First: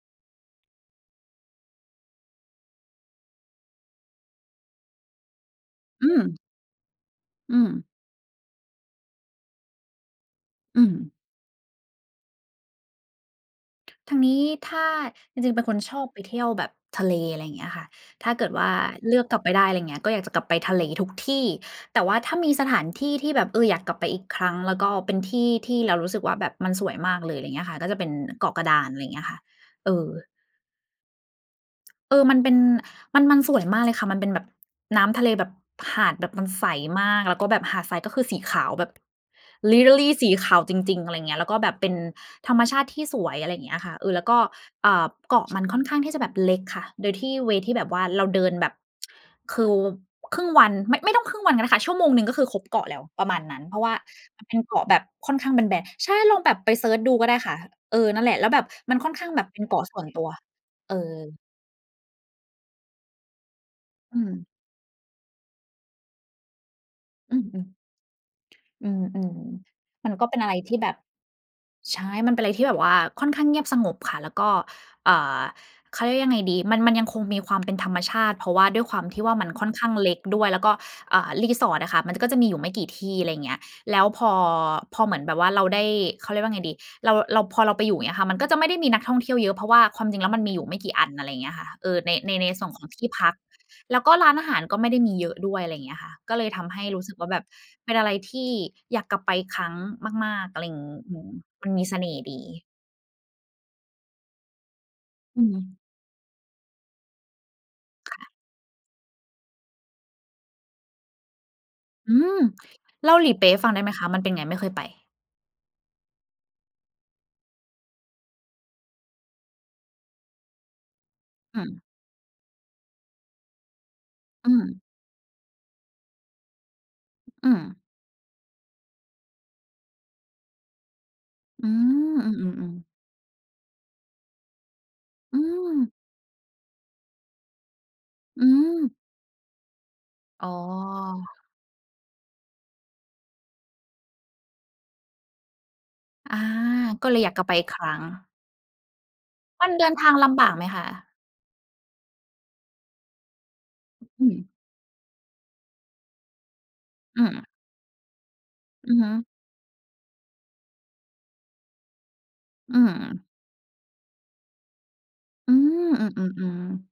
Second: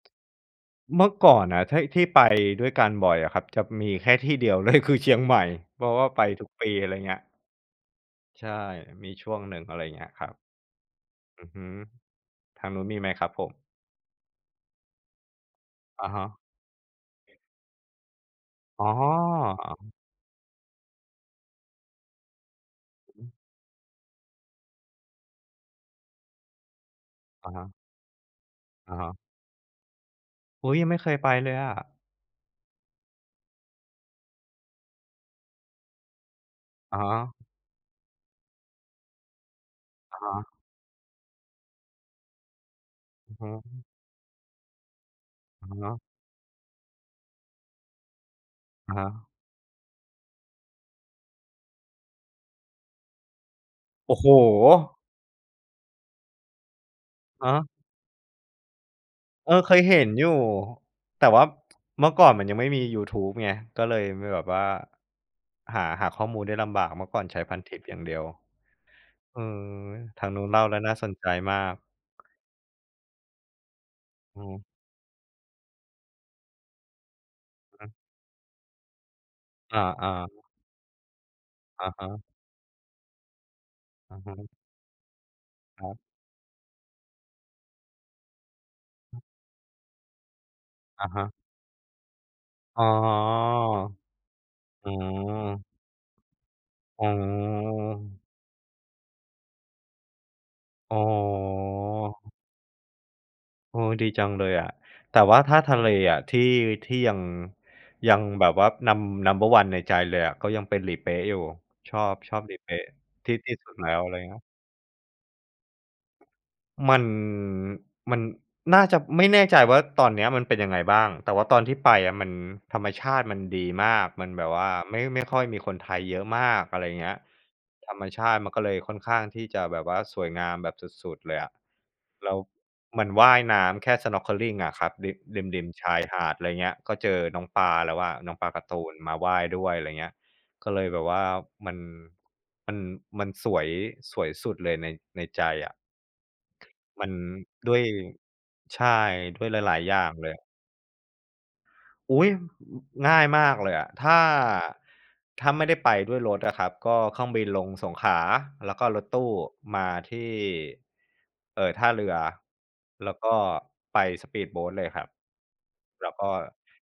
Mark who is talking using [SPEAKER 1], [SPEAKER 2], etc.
[SPEAKER 1] เมื่อก่อนน่ะ ท ที่ ไปด้วยกันบ่อยอะครับ จะมีแค่ที่เดียว เลย คือเชียงใหม่ เพราะว
[SPEAKER 2] อ
[SPEAKER 1] ่
[SPEAKER 2] ื
[SPEAKER 1] าไป
[SPEAKER 2] ม
[SPEAKER 1] ทุกปี อะไรอย่างเงี้ย
[SPEAKER 2] อืม
[SPEAKER 1] ใช่ มีช่วงหนึ่ง อะไรอย่างเงี้ยครับ
[SPEAKER 2] อืม
[SPEAKER 1] อือฮึ ทางนู้นมีไหมครับผม?
[SPEAKER 2] ท ทางนี้ถ้า จริง ๆ เป็นคนช
[SPEAKER 1] อ
[SPEAKER 2] อบ
[SPEAKER 1] ะ
[SPEAKER 2] ไ
[SPEAKER 1] ฮ
[SPEAKER 2] ป
[SPEAKER 1] ะ
[SPEAKER 2] เที่ยวแบบทะเล อะไรอย่างเงี้ยค่ะ ถ้าเกิดว่า
[SPEAKER 1] อ๋
[SPEAKER 2] เลือกกลับไปได้ อะไรอย่าง
[SPEAKER 1] อ
[SPEAKER 2] เงี้ย ก็อยากจะกลับไปทะเลทุกที่ แต่ว่าถ้ามีสถานที่
[SPEAKER 1] อือ
[SPEAKER 2] ท
[SPEAKER 1] ฮ
[SPEAKER 2] ี่
[SPEAKER 1] ึ
[SPEAKER 2] แบบ เออ อยากกลับไปอีกครั้ง แล้วก็เป็นที่ที่เรารู้สึกว่า แบบมันสวยมากเลย อะไ
[SPEAKER 1] อ
[SPEAKER 2] รอย
[SPEAKER 1] ะ
[SPEAKER 2] ่างเ
[SPEAKER 1] ฮ
[SPEAKER 2] งี้ย
[SPEAKER 1] ะ
[SPEAKER 2] ค่ะ ก็จะเป็นเกาะกระดาน
[SPEAKER 1] อ
[SPEAKER 2] อ
[SPEAKER 1] ะ
[SPEAKER 2] ะไร
[SPEAKER 1] ฮ
[SPEAKER 2] อย่
[SPEAKER 1] ะ
[SPEAKER 2] างเงี้ยค่ะ เออ
[SPEAKER 1] อุ๊ย! ยังไม่เคยไปเลยอะ
[SPEAKER 2] เออ มันเป็น มัน มัน สวยมากเลยค่ะ มันเป็นแบบ น้ำทะเลแบบ หาดแบบมันใส
[SPEAKER 1] อะ
[SPEAKER 2] ม
[SPEAKER 1] ฮ
[SPEAKER 2] าก แล้ว
[SPEAKER 1] ะ
[SPEAKER 2] ก็แบบหาดทรายก็คือสีขาวแบบ Literally
[SPEAKER 1] อะ
[SPEAKER 2] ส
[SPEAKER 1] ฮ
[SPEAKER 2] ีข
[SPEAKER 1] ะ
[SPEAKER 2] าวจริง ๆ อะไรอย่างเงี้ย แล้วก็แบบเป็นธรรมชาติที่สว
[SPEAKER 1] อื
[SPEAKER 2] ย
[SPEAKER 1] อฮ
[SPEAKER 2] อะไรอย่างเงี้ย
[SPEAKER 1] ึ
[SPEAKER 2] ค่ะ เออ แล้วก็ อ่า เกาะมั
[SPEAKER 1] อ
[SPEAKER 2] น
[SPEAKER 1] ะ
[SPEAKER 2] ค่อ
[SPEAKER 1] ฮ
[SPEAKER 2] นข้าง
[SPEAKER 1] ะ
[SPEAKER 2] ที่จะแบบเล็กค่ะ โดยที่ เวย์ ที่แบบว่าเราเดินแบบ
[SPEAKER 1] อะฮะ
[SPEAKER 2] คือครึ่งวันไม่ ไม่ต้องครึ่งวันก็ได้ค่ะ ชั่วโมงหนึ่ง ก็คือครบเกาะแล้ว ประมาณนั้น เพราะว่า
[SPEAKER 1] โอ้โฮ!
[SPEAKER 2] มันเป็นเกาะแบบค่อนข้างแบน ๆ ใช่ ลองแบบไปเซิร์ชดูก็ได้
[SPEAKER 1] อะ
[SPEAKER 2] ค่ะ
[SPEAKER 1] ฮะ
[SPEAKER 2] เออ นั่นแหละ แล้วแบบมันค่อนข้างแบ
[SPEAKER 1] เ
[SPEAKER 2] บ
[SPEAKER 1] ออ
[SPEAKER 2] เป็น
[SPEAKER 1] เค
[SPEAKER 2] เกา
[SPEAKER 1] ย
[SPEAKER 2] ะ
[SPEAKER 1] เ
[SPEAKER 2] ส
[SPEAKER 1] ห
[SPEAKER 2] ่
[SPEAKER 1] ็
[SPEAKER 2] ว
[SPEAKER 1] น
[SPEAKER 2] นต
[SPEAKER 1] อย
[SPEAKER 2] ั
[SPEAKER 1] ู
[SPEAKER 2] ว
[SPEAKER 1] ่
[SPEAKER 2] เอ
[SPEAKER 1] แต่
[SPEAKER 2] อ
[SPEAKER 1] ว่า เมื่อก่อนมันยังไม่มียูทูบไง ก็เลย
[SPEAKER 2] อื
[SPEAKER 1] มีแบ
[SPEAKER 2] ม
[SPEAKER 1] บว่า หา หาข้อมูลได้ลำบาก เมื่อก่อนใ
[SPEAKER 2] อ
[SPEAKER 1] ช
[SPEAKER 2] ื
[SPEAKER 1] ้
[SPEAKER 2] อ
[SPEAKER 1] พันทิปอย่างเดียว
[SPEAKER 2] ๆ อื
[SPEAKER 1] อื
[SPEAKER 2] ม
[SPEAKER 1] ม
[SPEAKER 2] ๆ มัน
[SPEAKER 1] ท
[SPEAKER 2] ก
[SPEAKER 1] า
[SPEAKER 2] ็
[SPEAKER 1] ง
[SPEAKER 2] เป
[SPEAKER 1] น
[SPEAKER 2] ็น
[SPEAKER 1] ู้
[SPEAKER 2] อ
[SPEAKER 1] น
[SPEAKER 2] ะไร
[SPEAKER 1] เล่า
[SPEAKER 2] ท
[SPEAKER 1] แล
[SPEAKER 2] ี
[SPEAKER 1] ้
[SPEAKER 2] ่
[SPEAKER 1] ว
[SPEAKER 2] แบ
[SPEAKER 1] น่า
[SPEAKER 2] บ
[SPEAKER 1] สนใจมาก
[SPEAKER 2] ใช่ มันเป็นอะไรที่แบบว่าค่อนข้างเงียบสงบค่ะ แล้ว
[SPEAKER 1] อื
[SPEAKER 2] ก
[SPEAKER 1] อ
[SPEAKER 2] ็
[SPEAKER 1] ฮึ
[SPEAKER 2] อ่า เขา เรียกว่ายังไงดี มัน มันยังคงมีความ เป็น
[SPEAKER 1] อื
[SPEAKER 2] ธ
[SPEAKER 1] อ
[SPEAKER 2] ร
[SPEAKER 1] ฮี
[SPEAKER 2] รมชาติ เพราะว่าด้วยความที่ว่ามันค่อน
[SPEAKER 1] อ
[SPEAKER 2] ข้างเ
[SPEAKER 1] า
[SPEAKER 2] ล็กด
[SPEAKER 1] ๆ
[SPEAKER 2] ้วย แล้วก็ อ่า
[SPEAKER 1] อ
[SPEAKER 2] resort อ
[SPEAKER 1] ะ
[SPEAKER 2] ะค่
[SPEAKER 1] ฮ
[SPEAKER 2] ะ มันจ
[SPEAKER 1] ะ
[SPEAKER 2] ะ ก็จะมีอยู่ไม่กี่ที่ อะไรอย่างเงี้ย แล้ว
[SPEAKER 1] อื
[SPEAKER 2] พ
[SPEAKER 1] อฮ
[SPEAKER 2] อ
[SPEAKER 1] ึ
[SPEAKER 2] พอเหมือนแบบว่าเราได
[SPEAKER 1] ค
[SPEAKER 2] ้
[SPEAKER 1] รับ
[SPEAKER 2] เขาเรียกว่าไงดี เรา เรา พอเราไปอยู่ อย่างเงี้ยค่ะ มันก็จะไม่ได้มีนักท่องเที่ยวเยอะ เพราะว่าความจริงแล้วมันมีอยู่ไม่กี่
[SPEAKER 1] อ
[SPEAKER 2] อั
[SPEAKER 1] ะ
[SPEAKER 2] น
[SPEAKER 1] ฮ
[SPEAKER 2] อะไร
[SPEAKER 1] ะ
[SPEAKER 2] อย่างเงี้ยค่ะ เอ่อ ใน ใน ในส่วน
[SPEAKER 1] อ๋
[SPEAKER 2] ข
[SPEAKER 1] อ
[SPEAKER 2] องที่พัก แล้วก็ร้านอาหารก็ไ
[SPEAKER 1] อ
[SPEAKER 2] ม
[SPEAKER 1] ื
[SPEAKER 2] ่ได้มีเยอะด้วย
[SPEAKER 1] ม
[SPEAKER 2] อะไรอย่างเงี้ยอะค่ะ ก็เลยทำให้ร
[SPEAKER 1] อ
[SPEAKER 2] ู
[SPEAKER 1] ๋
[SPEAKER 2] ้สึกว่าแบบเป็นอะไร
[SPEAKER 1] อ
[SPEAKER 2] ที่อยากกลับไปครั้งมาก ๆ อะไรอย่างง
[SPEAKER 1] อ
[SPEAKER 2] ี
[SPEAKER 1] ๋
[SPEAKER 2] ้
[SPEAKER 1] อ
[SPEAKER 2] อืม มันมีเสน่ห์ดี
[SPEAKER 1] เออ ดีจังเลยอะ แต่ว
[SPEAKER 2] อ
[SPEAKER 1] ่า
[SPEAKER 2] ื
[SPEAKER 1] ถ้าทะ
[SPEAKER 2] ม
[SPEAKER 1] เลอะ ที่ ที่ยัง ย
[SPEAKER 2] ค
[SPEAKER 1] ั
[SPEAKER 2] ่ะ
[SPEAKER 1] งแบบว่า num number one ในใจเลยอะ ก็ยังเป็นหลีเป๊ะอยู่ ชอ
[SPEAKER 2] อื
[SPEAKER 1] บ ชอ
[SPEAKER 2] ม
[SPEAKER 1] บหลีเป๊ะ
[SPEAKER 2] เล่าหล
[SPEAKER 1] ท
[SPEAKER 2] ี
[SPEAKER 1] ี่
[SPEAKER 2] เป
[SPEAKER 1] ท
[SPEAKER 2] ๊
[SPEAKER 1] ี
[SPEAKER 2] ะใ
[SPEAKER 1] ่
[SPEAKER 2] ห้
[SPEAKER 1] ส
[SPEAKER 2] ฟั
[SPEAKER 1] ุ
[SPEAKER 2] ง
[SPEAKER 1] ด
[SPEAKER 2] ได้
[SPEAKER 1] แ
[SPEAKER 2] ไ
[SPEAKER 1] ล
[SPEAKER 2] ห
[SPEAKER 1] ้
[SPEAKER 2] ม
[SPEAKER 1] ว
[SPEAKER 2] ค
[SPEAKER 1] อ
[SPEAKER 2] ะ?
[SPEAKER 1] ะไร
[SPEAKER 2] มั
[SPEAKER 1] อ
[SPEAKER 2] น
[SPEAKER 1] ย่า
[SPEAKER 2] เป
[SPEAKER 1] ง
[SPEAKER 2] ็น
[SPEAKER 1] นี
[SPEAKER 2] ไ
[SPEAKER 1] ้
[SPEAKER 2] ง? ไม่เคยไป
[SPEAKER 1] มัน มันน่าจะ ไม่แน่ใจว่าตอนนี้มันเป็นยังไงบ้าง แต่ว่าต
[SPEAKER 2] อื
[SPEAKER 1] อนที่
[SPEAKER 2] ม
[SPEAKER 1] ไปอะ มัน ธรรมชาติมันดีมาก มันแบ
[SPEAKER 2] อื
[SPEAKER 1] บว่า
[SPEAKER 2] ม
[SPEAKER 1] ไม่ ไม่ค่อยมีคนไทยเยอะมาก อะไรอย่างเงี้ย
[SPEAKER 2] อืม
[SPEAKER 1] ธรรมชาติมันก็เลยค่อนข้างที่จะแบบว่าสวยงามแบบสุด ๆ เลยอะ
[SPEAKER 2] อืม
[SPEAKER 1] แ
[SPEAKER 2] อ
[SPEAKER 1] ล
[SPEAKER 2] ื
[SPEAKER 1] ้ว
[SPEAKER 2] อ ๆ ๆ
[SPEAKER 1] มันว่ายน้ำแค่ snorkeling อะครับริ
[SPEAKER 2] อื
[SPEAKER 1] ม ริม ๆ ช
[SPEAKER 2] ม
[SPEAKER 1] ายหาด อะไรเงี้ย ก็เจอน้องปลาแล้วอะ น้อง
[SPEAKER 2] อ
[SPEAKER 1] ป
[SPEAKER 2] ื
[SPEAKER 1] ลาการ์ตู
[SPEAKER 2] ม
[SPEAKER 1] นมาว่ายด้วย อะไรอย่างเงี้ย
[SPEAKER 2] อ๋อ
[SPEAKER 1] ก็เลยแบบว่า มัน มัน-มันสวย สวยสุดเลยใน ในใจอะ
[SPEAKER 2] อา
[SPEAKER 1] ม
[SPEAKER 2] ก
[SPEAKER 1] ั
[SPEAKER 2] ็
[SPEAKER 1] น
[SPEAKER 2] เลยอยากกลับไปอีก
[SPEAKER 1] ด้
[SPEAKER 2] ค
[SPEAKER 1] วย
[SPEAKER 2] รั้ง
[SPEAKER 1] ใช่ ด้วย
[SPEAKER 2] มั
[SPEAKER 1] ห
[SPEAKER 2] น
[SPEAKER 1] ลาย
[SPEAKER 2] เดิ
[SPEAKER 1] ๆ อ
[SPEAKER 2] น
[SPEAKER 1] ย่
[SPEAKER 2] ท
[SPEAKER 1] า
[SPEAKER 2] า
[SPEAKER 1] ง
[SPEAKER 2] ง
[SPEAKER 1] เ
[SPEAKER 2] ล
[SPEAKER 1] ลย
[SPEAKER 2] ำบากไหมคะ?
[SPEAKER 1] อุ๊ย! อ ง่ายมากเลยอะ ถ้า
[SPEAKER 2] อืม
[SPEAKER 1] ถ้าไม่ได้ไปด้วยรถอะครับ ก็เค
[SPEAKER 2] อ
[SPEAKER 1] ร
[SPEAKER 2] ื
[SPEAKER 1] ื่องบิ
[SPEAKER 2] ม
[SPEAKER 1] นลงสงขลา แล้วก็
[SPEAKER 2] อื
[SPEAKER 1] ร
[SPEAKER 2] อ
[SPEAKER 1] ถ
[SPEAKER 2] ฮึ
[SPEAKER 1] ตู้มาที่ เอ่อ ท่าเรือ
[SPEAKER 2] อื
[SPEAKER 1] แล้ว
[SPEAKER 2] ม
[SPEAKER 1] ก็ไปสปีดโบตเลยครับ
[SPEAKER 2] อืม
[SPEAKER 1] แ
[SPEAKER 2] อ
[SPEAKER 1] ล้วก
[SPEAKER 2] ื
[SPEAKER 1] ็
[SPEAKER 2] อ ๆ ๆ